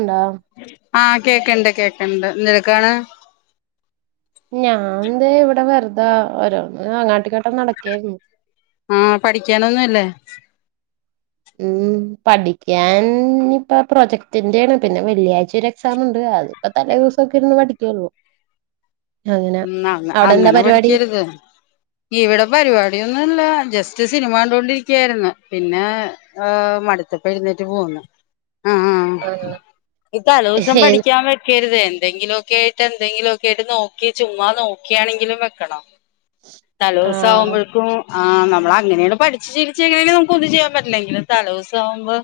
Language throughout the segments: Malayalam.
ണ്ടാവും ആഹ് കേക്ക്ണ്ട് കേക്ക്ണ്ട് എന്തിരക്കാണ്. ഞാൻ ദേ ഇവടെ വെർതാ ഓരോന്ന് അങ്ങാട്ടുങ്ങാട്ട് നട്ക്കായിരുന്നു. ആഹാ പഠിക്കാനൊന്നുല്ലേ? ഉം പഠിക്കാൻഞ്പ്പോ പ്രൊജക്ടിന്റാണ് പിന്നെ വെള്ളിയാഴ്ചൊരു എക്സാമ്ണ്ട് അത് ഇപ്പ തലേ ദിവസൂക്കെയിരുന്ന് പഠിക്കുള്ളോ മ് അ അവിടെ എന്താ അങ്ങനെ പരിപാടി പഠിക്കര്ത് ഇവിടെ പരിപാടിയൊന്നുല്ലാ ജസ്റ്റ് സിനിമ കണ്ടൊണ്ടിരിക്കയായിരുന്നു പിന്നെ ആഹ് മട്ത്തപ്പെയ്ന്നേറ്റ് പോന്ന് ആഹാ ആഹ് ഈ തലോസം ഏത് പഠിക്കാൻ വെച്ച ക്കരുത് എന്തെങ്കിലൊക്കെയായിട്ട് എന്തെങ്കിലൊക്കെയായിട്ട് നോക്കി ചുമ്മാ നോക്കിയാണെങ്കിലും വെക്കണം ആഹ് തലോസാവ്മ്പോഴ്ക്കും ആഹ് നമ്മളങ്ങനേണ് പഠിച്ച് ശീലിച്ച്ങ്ങനെങ്കിലും നമുക്കൊന്നും ചെയ്യാൻ പറ്റില്ല എങ്കിലും തലോസാവുമ്പേ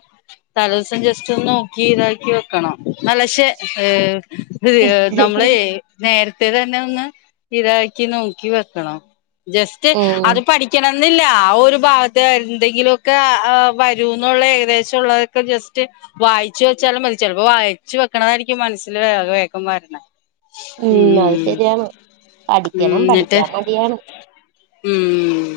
തലേസ്സം ജസ്‌റ്റൊന്ന് നോക്കി ഇതാക്കി വെക്കണം ന്നാലെ പക്ഷേ അ നമ്മളെ നേരത്തെ തന്നെ ഒന്ന് ഇതാക്കി നോക്കി വെക്കണം ജസ്റ്റ് ഉം അത് പഠി ഠിക്കണെന്നില്ല ആ ഒരു ഭാഗത്തെ എന്തെങ്കിലൊക്കെ ആഹ് വരൂന്നുള്ളെ ഏകദേശൊള്ളതൊക്കെ ജസ്റ്റ് വായിച്ചു വെച്ചാലും മതി ചെലപ്പോ വായിച്ചു വെക്കണതായിരിക്കും മനസ്സില് വേ വേഗം വര്ണെ ഉം അത് ശരിയാണ് ഉം പഠിക്കണം എന്നിട്ട് പഠിക്കാൻ മടിയാണ് ഉം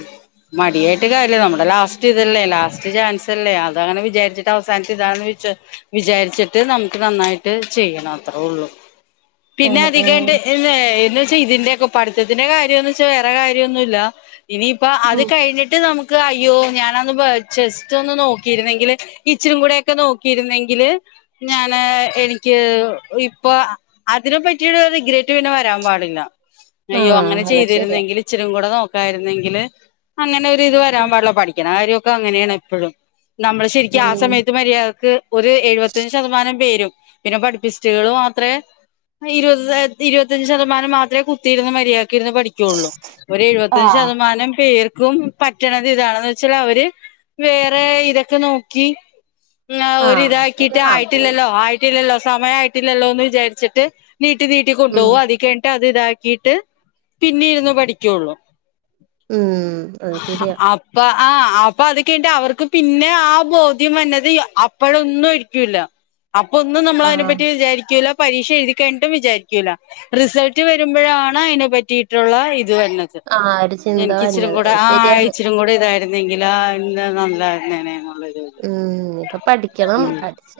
മടിയായിട്ട് കാര്യംയല്ല നമ്മുടെ ലാസ്റ്റ് ഇതല്ലേ ലാസ്റ്റ് ചാൻസ് അല്ലേ അതാണ് വിചാരിച്ച്ട്ട് അവസാനത്തെ ഇതാണെന്ന് വെച്ചോ. വിചാരിച്ചിട്ട് നമുക്ക് നന്നായിട്ട് ചെയ്യണം അത്ര ഒള്ളൂ പിന്നെ ആഹ് അധിക ആഹ് ഇമ്മേ എന്നുവെച്ച് ഇതിന്റെ ഒക്കെ പഠിത്തിന്റെ കാര്യംന്ന് വെച്ചാ വേറെ കാര്യ ഒന്നുല്ല ഇനി അപ്പൊ അത് ഉം കഴിഞ്ഞിട്ട് നമു അയ്യോ ഞാനന്ന് ചെസ്റ്റ് ഒന്ന് നോക്കിയിരുന്നെങ്കില് ഇച്ചിരി കൂടെൊക്കെ നോക്കിയിരുന്നെങ്കില് ഞാന് എനിക്ക് ഇപ്പൊ അതിനെ പറ്റിട്ടൊരു ഗ്ര പിന്നെ വരാൻ പാടില്ല. അയ്യോ അങ്ങനെ ആഹ് അത് ശരിയാ ചെയ്തിരുന്നെങ്കിൽ ഇച്ചിരി കൂടെ നോക്കായിരുന്നെങ്കില് അങ്ങനെ ഒരു ഇത് വരാൻ പാടില്ല പഠിക്ക്ണേ കാര്യ അങ്ങനെയാണ് എപ്പഴും നമ്മള് ശരിക്കും ആ ഉം സമയത്ത് മര്യാദക്ക് ഒരു എഴുപത്തഞ്ച് ശതമാനം പേരും പിന്നെ പഠിപ്പിസ്റ്റുകൾ മാത്രേ [unintelligible] ഇരുപത്തഞ്ച് ശതമാനം മാത്രേ കുത്തിയിരുന്ന് മര്യാദയ്ക്ക് ഇരുന്ന് പഠി ള്ളൂ ഒരു എഴുപത്തഞ്ച് ആഹ് ശതമാനം പേർക്കും പറ്റണത് ഇതാണന്ന് വെച്ചാല് അവര് വേറെ ഇതൊക്കെ നോക്കി അല്ല ആഹ് ഒരിതാക്കിയിട്ട് ശരിയാണ് അവര് ആയിട്ടില്ലല്ലോ ആയി ട്ടില്ലല്ലോ സമയ ആയിട്ടില്ലല്ലോ എന്ന് വിചാരിച്ചിട്ട് നീട്ടി നീട്ടി ഉം കൊണ്ടോകും അത് കഴിഞ്ഞിട്ട് അത് ഇതാ ച്ചിട്ട് പിന്നെ ഇരുന്ന് പഠിക്കൊള്ളൂ ഉം അത് ശരിയാ അ അപ്പ ആ അപ്പൊ അത് കഴിഞ്ഞിട്ട് അവർക്ക് പിന്നെ ആ ബോധ്യം വന്നത് അപ്പഴൊന്നും ഇരിക്കൂല. അപ്പൊ ഒന്നും നമ്മൾ അതിനെ ആഹ് പറ്റി വിചാരിക്കില്ല പരീക്ഷ എഴുതി കഴിഞ്ഞിട്ടും വിചാരി റിസൾട്ട് വരുമ്പോഴാണ് അതിനെ പറ്റിയിട്ടുള്ള ഇത് വന്ന്. ആ ഒരു ചിന്ത എൻക്ക് ഇച്ചിരും വന്നത് കൂടെ അത് ആഹ് ശരിയാണ് അയച്ചി ച്ചുകൂടി ഇതായിരുന്നെങ്കിൽ ആ ഇന്ന് നല്ലായിരുന്നേനേ. ഉം ഇപ്പ പഠിക്കണം പഠിച്ച്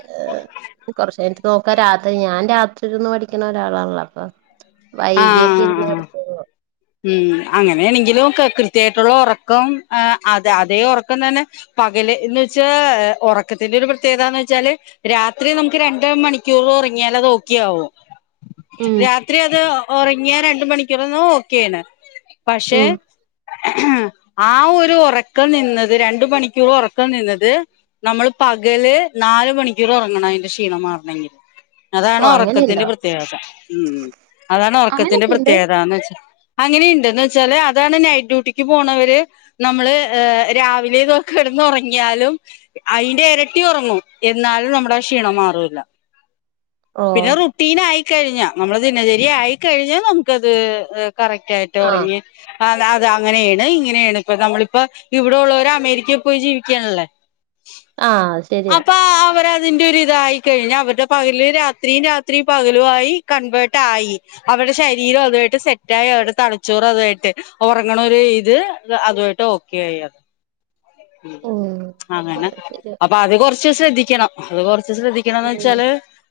കുറച്ചു കഴിഞ്ഞിട്ട് നോക്കാ രാത്രി ഞാൻ രാത്രിന്ന് പഠിക്കണ ഒരാളാണല്ലോ അപ്പൊ ആ വൈകിയക്കിരുന്ന് ആ [unintelligible] ഉം അങ്ങനെണെങ്കിൽ ഓക്കേ കൃത്യായിട്ടുള്ള ഒറക്കം അ അത അതേ ഒറക്കം തന്നെ പകല് എന്ന് വെച്ചാ ഒറക്കത്തിന്റെ ഒരു പ്രത്യേകതാന്ന് വെച്ചാല് രാത്രി നമുക്ക് രണ്ട് മണിക്കൂർ ഒറങ്ങിയാല് അത് ഓക്കെ ആവോ? ഉം രാത്രി അത് ഒറങ്ങിയ രണ്ട് മണിക്കൂർന്ന് ഓക്കേണ്. പക്ഷെ ഉം ആ ഒരു ഒറക്കം നിന്നത് രണ്ട് മണിക്കൂർ ഒറക്കം നിന്നത് നമ്മള് പകല് നാല് മണിക്കൂർ ഒറങ്ങണം അതിന്റെ ക്ഷീണം മാറണങ്കിൽ. ഓ അതാണ് ഒറക്കത്തിന്റെ അങ്ങനെയുണ്ടോ പ്രത്യേകത ഉം അതാണ് ഒറക്കത്തിന്റെ അങ്ങനെയൊക്കെയുണ്ട് പ്രത്യേകതാന്ന് വെച്ചാ അങ്ങനെയുണ്ട് എന്ന് വെച്ചാല് അതാണ് നൈറ്റ് ഡ്യൂട്ടിക്ക് പോണവര് നമ്മള് ഏ രാവിലെ ഒക്കെ കിടന്ന് ഉറങ്ങിയാലും അയിന്റെ എരട്ടി ഒറങ്ങും എന്നാലും നമ്മുടെ ക്ഷീണം മാറൂല. ഓ പിന്നെ റുട്ടീൻ ആയിക്കഴിഞ്ഞാ നമ്മള് ദിനചര്യ ആയിക്കഴിഞ്ഞ് നമുക്കത് കറക്റ്റ് ആയി ആ ട്ടൊറങ്ങി അതേ അതേ അങ്ങനെണ് ഇങ്ങനെണ് ഇപ്പ നമ്മളിപ്പോ ഇവിടെ ഉള്ളവരെ അമേരിക്കയിൽ പോയി ജീവിക്ക്യണല്ലേ. ആഹ് ശര്യാ. അതിന്റെ ഒരുതായി കഴിഞ്ഞ അവരുടെ പകല് രാത്രി രാത്രി പകലും ആയി കൺവേർട്ട ആയി. അവരുടെ ശരീരം അതുയിട്ട് സെറ്റായി അവരുടെ തലച്ചോറ് അതുയിട്ട് ഒറങ്ങ്ണ ഒരു ഇത് അതുയിട്ട് ഓ [unintelligible] ഉം അങ്ങനെ അത് ശരിയാ അപ്പൊ അത് കൊർച്ച് ശ്രദ്ധിക്കണം അത് കൊർച്ച് ശ്രദ്ധി എന്നെന്ന് ഉം വെച്ചാല്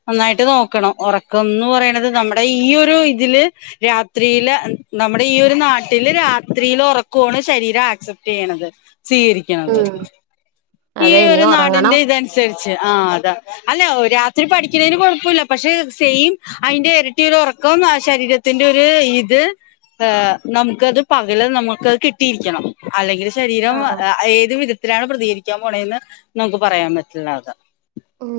നന്നായിട്ട് നോക്കണം. ഒറക്കംന്ന് പറിണത് നമ്മുടെ ഈ ഒരു ഇതില് രാത്രിയില് നമ്മുടെ ഈ ഒരു നാട്ടില് രാത്രിയില ഒറക്ക്, ഊണ് ശരീരം അസെപ്റ്റ് ചെയ്യ്ണത്. സ്വീകരിക്കണത് ഉം ഈ അതെ ഇനി ഒരു ഒറങ്ങണം നാടിന്റെ ഇതനുസരിച്ച് ആഹ് അതാ അല്ല രാത്രി പഠിക്ക്ണേന് കൊഴപ്പല്ല പക്ഷെ സെയിം അയിന്റെ എരട്ടി ഒരു ഒറക്കം ആ ശരീരത്തിന്റെ ഒരു ഇത്. ഹേ നമുക്കത് പകൽ നമുക്ക് കിട്ടിയിരിക്കണം. അല്ലെങ്കിൽ ആ ശരീരം അ ഏത് വിധത്തിലാണ് പ്രതികരിക്കാൻ പോണെന്ന് നമുക്ക് പറയാൻ പറ്റില്ല താ. ഉം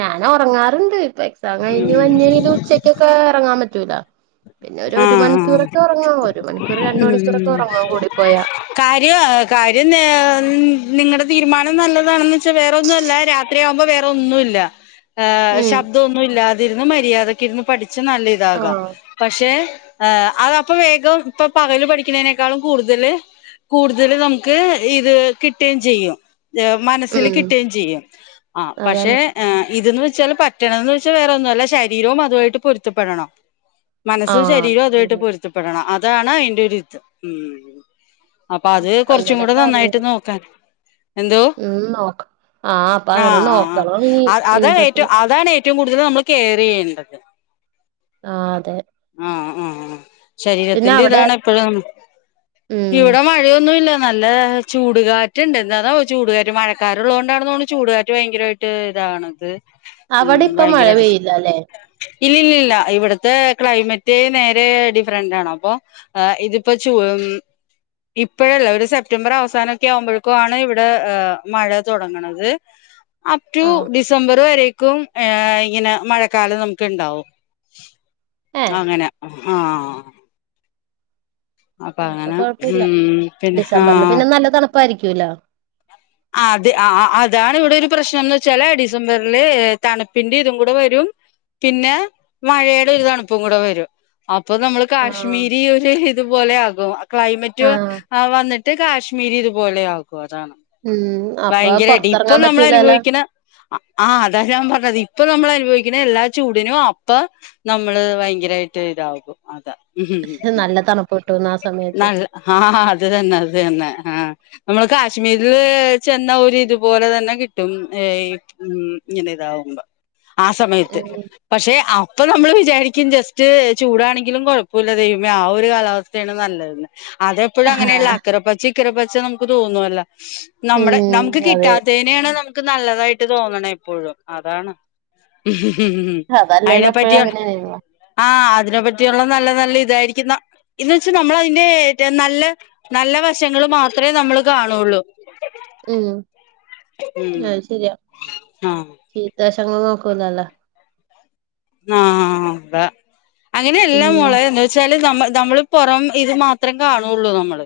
ഞാനൊറങ്ങാറുണ്ട് ഇപ്പൊ എക്സാം കഴിഞ്ഞ് ഉം വന്നതേ ഉച്ചക്കൊക്കെ ഒറങ്ങാൻ പറ്റൂല പിന്നെ ഒരു ആ ഒരു മണിക്കൂറൊക്കെ ആ ഒറങ്ങാം ഒരു മണിക്കൂർ രണ്ട് മണിക്കൂറൊക്കെ ഉം ഒറങ്ങാം കൂടിപ്പോയാ കാര്യം കാര്യം നിങ്ങടെ തീരുമാനം നല്ലതാണെന്ന് വെച്ചാൽ വേറൊന്നും അല്ല രാത് രാത്രിയാവുമ്പോ വേറെ ഒന്നുയില്ല ആഹ് ഉം ശബ്ദവൊന്നും ഇല്ലാതിരുന്ന് മര്യാദക്കിരുന്ന് പഠിച്ച നല്ല ഇതാകാം ആഹ് പക്ഷെ അതാപ്പൊ വേഗം ഇപ്പൊ പകല് പഠിക്കുന്നനേക്കാളും കൂടുതല്- കൂടുതല് നമുക്ക് ഇത് കിട്ടിയേം ചെയ്യും മനസ്സില് ഉം കിട്ടിയേം ചെയ്യും ആഹ് അതാണ് പക്ഷെ- ആഹ് ഇതന്ന് വെച്ചാല് പറ്റണന്ന് വെച്ചാൽ വേറെ ഒന്നുല്ല ശരീരവും അതുമായിട്ട് പൊരുത്തപ്പെടണം മനസ്സും ആഹ് ശരീരോം അതുവായിട്ട് ശരി പൊരുത്തപ്പെടണം അതാണ് അതിന്റെ ഒരു രീതി അപ്പൊ അത് കൊറച്ചും കൂടെ അങ്ങനൊക്കെ നന്നായിട്ട് അറിയണം നോക്കാൻ- എന്തോ? ഉം നോക്കാം ആഹ് അപ്പൊ ആ അങ്ങനെ നോക്കണം ഇനി ആ ഇനി അതാണ് തൊട്ട് ഏറ്റവും അതാണ് ഏറ്റ റ്റവും കൂടുതൽ നമ്മൾ കെയറെയ്യേണ്ടല്ല് ആഹ് അതെ ആഹ് ആഹ് പിന്നെ ശരീരത്തിന്റെ അവിടെ ഇതാണ് എപ്പഴും ഉം ഇവിടെ മഴ യൊന്നുല്ല നല്ല ചൂടുകാറ്റ്ണ്ട് എന്താന്നാവോ ചൂടുകാറ്റ് മഴക്കാറുള്ളോണ്ടാണ തോണത് ചൂടുകാറ്റ് ഭയങ്കരായിട്ട് ട്ട് ഇതാണത്. അവിടെ ഇപ്പ മഴ പെയ്യില്ലല്ലേ ഇല്ലില്ലല്ല ഇവിടുത്തെ ക്ലൈമറ്റ് നേരെ ഡിഫറന്റ് ആണ്. അപ്പൊ ആഹ് ഇതിപ്പോ ചൂ ഉം ഇപ്പഴല്ല ഒരു സെപ്റ്റംബർ അവസാനൊക്കെ ആവുമ്പോയ്ക്കാണ് ഇവിടെ ഏഹ് മഴ തുടങ്ങണത് അപ് ടു ആഹ് ഡിസംബർ വരേക്കും ഏഹ് ഇങ്ങനെ മഴക്കാലം നമുക്ക്ണ്ടാവും. ഏഹ് അങ്ങനെ ആഹ് അപ്പൊ പ്പൊ അങ്ങനെ കൊഴപ്പൂല്ല ഉം പിന്നെ ഡിസംബറില് ആഹ് പിന്നെ നല്ല തണുപ്പായിരിക്കൂല്ലോ അതി ആഹ് അതാണ് ഇവിടെ ഒരു പ്രശ്നംന്ന് വെച്ചാല് ഡിസംബറില് തണുപ്പിന്റെ ഇതും കൂടെ വരും പിന്നെ മഴടെ ഒരു തണുപ്പും കൂടെ വരും അപ്പൊ നമ്മൾ ആഹ് കാശ്മീരി ഒരു ഇതുപോലെ ആകും ക്ലൈമറ്റ് വ ആഹ് അഹ് വന്നിട്ട് ട്ട് കാശ്മീരി ഇതുപോലെ ആകും അതാണ്. ഉം അപ്പൊ ഭയങ്കര ദിപ്പൊ പൊറത്തിറങ്ങാൻ നമ്മള പറ്റൂലല്ലോ അനുഭവിക്കണ ആഹ് അതാണ് ഞാൻ പർഞ്ഞത് ഇപ്പൊ നമ്മളനുഭവിക്കുന്ന എല്ലാ ചൂടിനും അപ്പ നമ്മള് ഭയങ്കരായിട്ട് ഇതാകും അതാ എഹ് നല്ല തണുപ്പ് ട്ടുന്നെ ആ സമയത്ത് ആഹ് അത് തന്നെ അത് തന്നെ ആഹ് നമ്മള് കാശ്മീരില് ചെന്ന ഒരു ഇതുപോലെ തന്നെ കിട്ടും ഏഹ് ഉം ങ്ങനെ താവുമ്പോ ആ സമയത്ത് ഉം പക്ഷെ അപ്പം നമ്മള് വിചാരിക്കും ജസ്റ്റ് ചൂടാണെങ്കിലും കുഴപ്പല്ല ദൈവമേ ആ ഒരു കാലാവസ്ഥയാണ് നല്ലഹ് ന്ന് അതെപ്പോഴും അങ്ങനെയുള്ള ആഹ് അക്കരപ്പച്ച ഇക്കരപ്പച്ച നമുക്ക് തോന്നുവല്ലോ? നമ്മുടെ നമ്ക്ക് ഉം അതെ കിട്ടാത്തേയ്നെയാണ് നമുക്ക് നല്ലതായിട്ട് തോന്നണ എപ്പോഴും അതാണ് അതല്ലേലും അയിനെ എപ്പഴും പറ്റിയ അങ്ങനെയാണല്ലോ ആഹ് അതിനെ പറ്റിയുള്ള നല്ല നല്ല ഇതായിരിക്കുന്ന ഇത് വെച് നമ്മളയ്ന്റെ നല്ല നല്ല വശങ്ങള് മാത്രേ നമ്മള് കാണുള്ളൂ ഉം ഉം അഹ് ശരിയാ ആഹ് ചീത്തശങ്ങള് നോക്കൂലല്ല ആഹ് ആ അങ്ങനെയല്ലാ ഉം മോളേ? ച്ചാല് നമ്മ നമ്മള് പുറം ഇത് മാത്രം കാണുള്ളൂ നമ്മള്.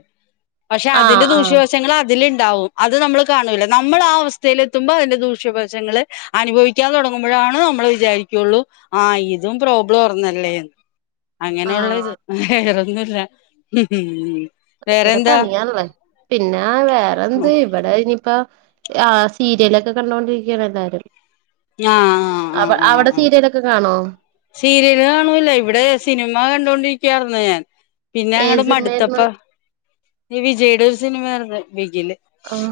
പക്ഷെ ആഹ് അതിന്റെ ആഹ് ദൂഷ്യവശ ച്ചങ്ങള് അതില്ണ്ടാവു അത് നമ്മള് കാണൂല്ല. നമ്മള് ആ അവസ്ഥയിലെത്തുമ്പോ അതിന്റെ ദൂഷ്യവശങ്ങള് അനുഭവിക്കാൻ തുടങ്ങുമ്പോഴാണ് നമ്മൾ വിചാരിക്കുള്ളൂ ആഹ് ഇതും പ്രോബ്ലം ഓർന്നല്ലേന്ന് അങ്ങനെയുള്ള ഇത് ആഹ് വേറൊന്നുല്ല ഉം വേറെന്താ ഭയങ്കരപണിയാണിബളെ പിന്നാം വേറെന്ത് ഇവിടെ ഇനിയിപ്പൊ ആഹ് സീരിലൊക്കെ കണ്ടൊണ്ടിരികാണ് എല്ലാരും ആഹ് ആഹ് അവ ആഹ് ആഹ് അവിടെ ആഹ് സീരിലൊക്കെ കാണുവോ സീരിയല് കാണൂല ഇവിടെ സിനിമ കണ്ടൊണ്ടിരിക്കാരുന്നു ഞാൻ പിന്നെ ഏത് അണ്ട് മടുത്തപ്പ സിനിമയായിരുന്നു ഈ വിജയുടെ ഒരു സിനിമരുന്നു ബിഗില് ആഹ്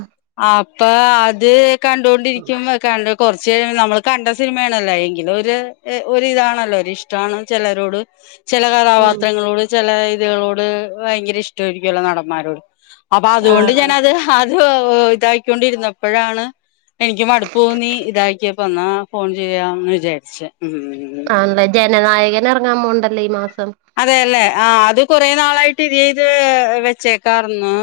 അപ്പൊ അത് കണ്ടൊണ്ടിരികുബോ കണ്ട് കൊറച്ച് നമ്മൾ കണ്ട സിനിമേ ണല്ലോ എങ്കിലൊരു ഒരു ഇതാണല്ലോ ഒരിഷ് ഇഷ്ടണ് ചെലരോട്ഹ് ചെല ഉം കഥാപാത്രങ്ങളോട് ചെല ഇരു കളോട് വയങ്കെര ഇഷ്ടയിരിക്കുല്ലോ നടന്മാരോട് അപ്പൊ അതുകൊണ്ട് ആഹ് ഞനത് അത് ഹൊ ഹൊ ഇതായിക്കൊണ്ടിരിന്നപ്പഴാണ് എനിക്കിമടുപ്പൊന്നി ഇതാക്കിയപ്പൊ എന്നാ ഫോൺ ചെയ്യാംന്ന് വിചാരിച് [unintelligible] [unintelligible] ജനനായകനെറങ്ങാൻ പോണ്ടല്ല ഈ മാസം അതെയല്ലേ ആഹ് അത് കൊറേ നാളായിട്ട് ഇരീത് വെച്ചേക്കാറന്ന്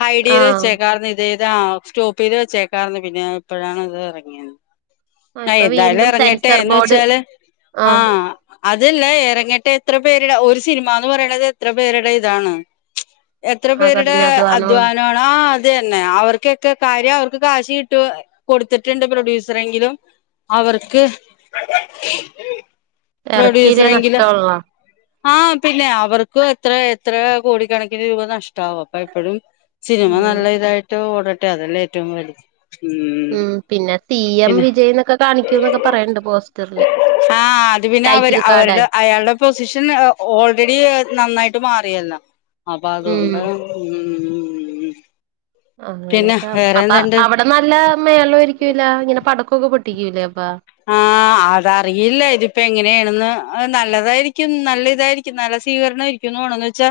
ഹൈഡ് ഏയ്ത് ആഹ് വെച്ചേക്കാർന്ന് ഇത് ഇത് ആം സ്റ്റോപ്പ് ചെയ്ത് വെച്ചേക്കാരുന്നു പിന്നെ ആ ഇപ്പോഴാണ് ഇത് ഇറങ്ങിയത് ആഹ് ഇപ്പൊ ഏന്തായാലും വീണ്ടും എറങ്ങട്ടെ സെൻസർ എന്നു ബോർഡ് വെച്ചാല് ആഹ് അതലെ എറങ്ങട്ടെ എത്ര പേരുടെ ഒരു സിനിമാന്ന് പറണത് എത്ര പേരുടെ ഇതാണ് എത്ര ആ പേരുടെ കഠിനാധ്വാനവും അധ്വാനണ് ആഹ് അതന്നെ അവർക്കൊക്കെ കാര്യം അവർക്ക് കാശ് കിട്ടു കൊടുത്തിട്ടുണ്ട് പ്രൊഡ്യൂസറെങ്കിലും അവർക്ക് ഇറക്കിയില്ലേ പ്രൊഡ്യൂസറെങ്കിലൊ നഷ്ടമുള്ളതാ ആഹ് പിന്നെ അവർക്കും എത്ര എത്രോ കോടിക്കണക്കിന് രൂപ നഷ്ട്ടാവും അപ്പ എപ്പോഴും സിച്നിമ ഉം നല്ലോതായിട്ട് ഓടട്ടെ അതെല്ലേ ഏറ്റവും വല്ത് ഉം പിന്നെ തീ എം വിജയ്നെക്കെ കാണിക്കൂന്നൊക്കെ പറയണ്ട് പോസ്റ്ററില് ആ അത് പിന്നെ അവര് ടൈറ്റിൽ കാഡ അവരുടെ അയാളുടെ പൊസിഷൻ ഓൾറെഡി നന്നായിട്ട് മാറിയല്ലോ അപ്പം ഉം അതുകൊണ്ടാണ് ഉം പിന്നെ അങ്ങനെയൊക്കെ അർ വേറെ അപ്പ എന്തുണ്ട് അവിടെ നല്ല മേളരികൊല്ലോ ഇങ്ങനെ പടക്കക്കെ പൊട്ടിക്കൂലേ അപ്പാ ആഹ് അ അതറിയില്ല ഇതിപ്പോ എങ്ങനെയാണെന്ന് നല്ലതായിരിക്കും നല്ലി ഇതായിരിക്കും നല്ല സ്വീകരണയിരിക്കും മൊണന്ന് വെച്ചാ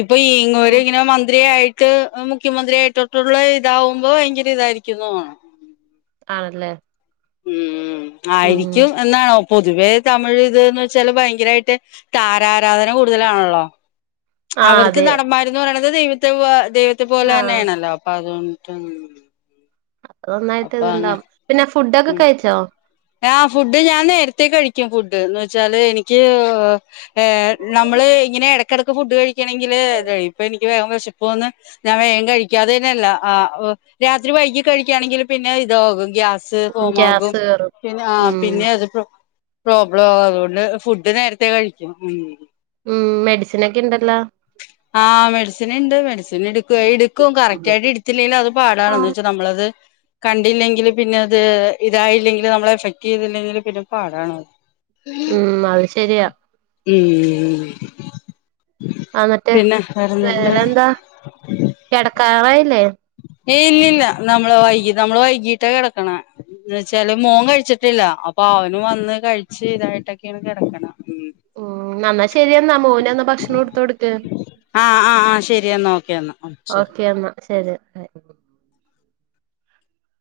ഇപ്പൊ ഇങ്ങൊര് ഉം. ഇങ്ങനെ മന്ത്രിയായി ഇട്ട് മുഖ്യമന്ത്രിയായിട്ടോട്ടുള്ള ഇതാവുമ്പോ ഭയങ്കര ഇതായിരിക്കുന്നു തോന്നണ് ആണെല്ലേ ഉം ആയിരിക്കും എന്നാണോ പൊതുവേ തമിഴ് ഇത് എന്ന് വച്ചാല് ഭയങ്കരായിട്ട് താരാരാധന കൂടുതലാണല്ലോ ആ അവർക്ക് അതെ നടമാര് എന്ന് പറണത് ദൈവത്തെ പോ ദൈവത്തെ പോലെ ആ തന്നെയാണല്ലോ അപ്പൊ അതുകൊണ്ട് ട്ടം അതോന്നായിട്ടിത്ണ്ടാബു പിന്നെ ഫുഡൊക്കെ കഴിച്ചോ ആഹ് ഫുഡ് ഞാൻ നേരത്തെ കഴിക്കും ഫുഡ് എന്ന് വെച്ചാല് എനിക്ക് ഏ ഏ നമ്മള് ഇങ്ങനെ എടക്ക് എടക്ക് ഫുഡ് കഴിക്കണെങ്കില് ഇപ്പ എനിക്ക് വേഗം വെശപ്പ് തോന്നുന്ന് ഞാൻ വേഗകഴിക്കാതെന്നെല്ല ആഹ് രാത്രി വൈകി കഴിക്കുകയാണെങ്കിൽ പിന്നെ ഇത്കും ഗ്യാസ് സ് ഉം, ഫോമാകു ഗ്യാസ് കേറും ആഹ് ഉം പിന്നെ അത് പ്രോബ്ലം ആവു അതോണ്ട് ഫുഡ് നേരത്തെ കഴിക്കും ഉം ഉം മെഡിസിനൊക്കെയിണ്ടല്ലോ ആഹ് മെഡിസിൻണ്ട് മെഡിസിൻ ടുകൊ ഇടുക്കും കറക്റ്റായിട്ട് ഇതില്ലേൽ അത് പാടാണെന്ന് വെച്ച് നമ്മളത്. കണ്ടില്ലെങ്കിൽ പിന്നെ അത് ഇതായില്ലെങ്കില് നമ്മളെ എഫക്ട് യ്തില്ലെങ്കില് പിന്നെ പാടാണത് ഉം അത് ശരിയാ ഉം അന്നട്ട് പിന്നെ വേറെന്തുണ്ട് വേറെ എന്താ കെടക്കാറായില്ലേ ഏ ഇല്ലല്ല നമ്മള് വൈകി നമ്മള് വൈകീട്ടാ കെടക്കണെ ന്ന് വെച്ചാല് മോൻ കഴിച്ചിട്ടില്ല അപ്പൊ അവനും വന്ന് കഴിച്ച് ഇതായിട്ടൊക്കെണ് കെടക്കണെ ഉം ന്നന്ന ശെരിയെന്നാ മോന് ഞാൻ ന്നാ ഭക്ഷണംഎടുത്ത് കൊടുക്ക് ആഹ് ആഹ് ആഹ് ശരി എന്നാ ഓക്കെ എന്നാ ശരി ഓക്കെ ന്നാ ശെരി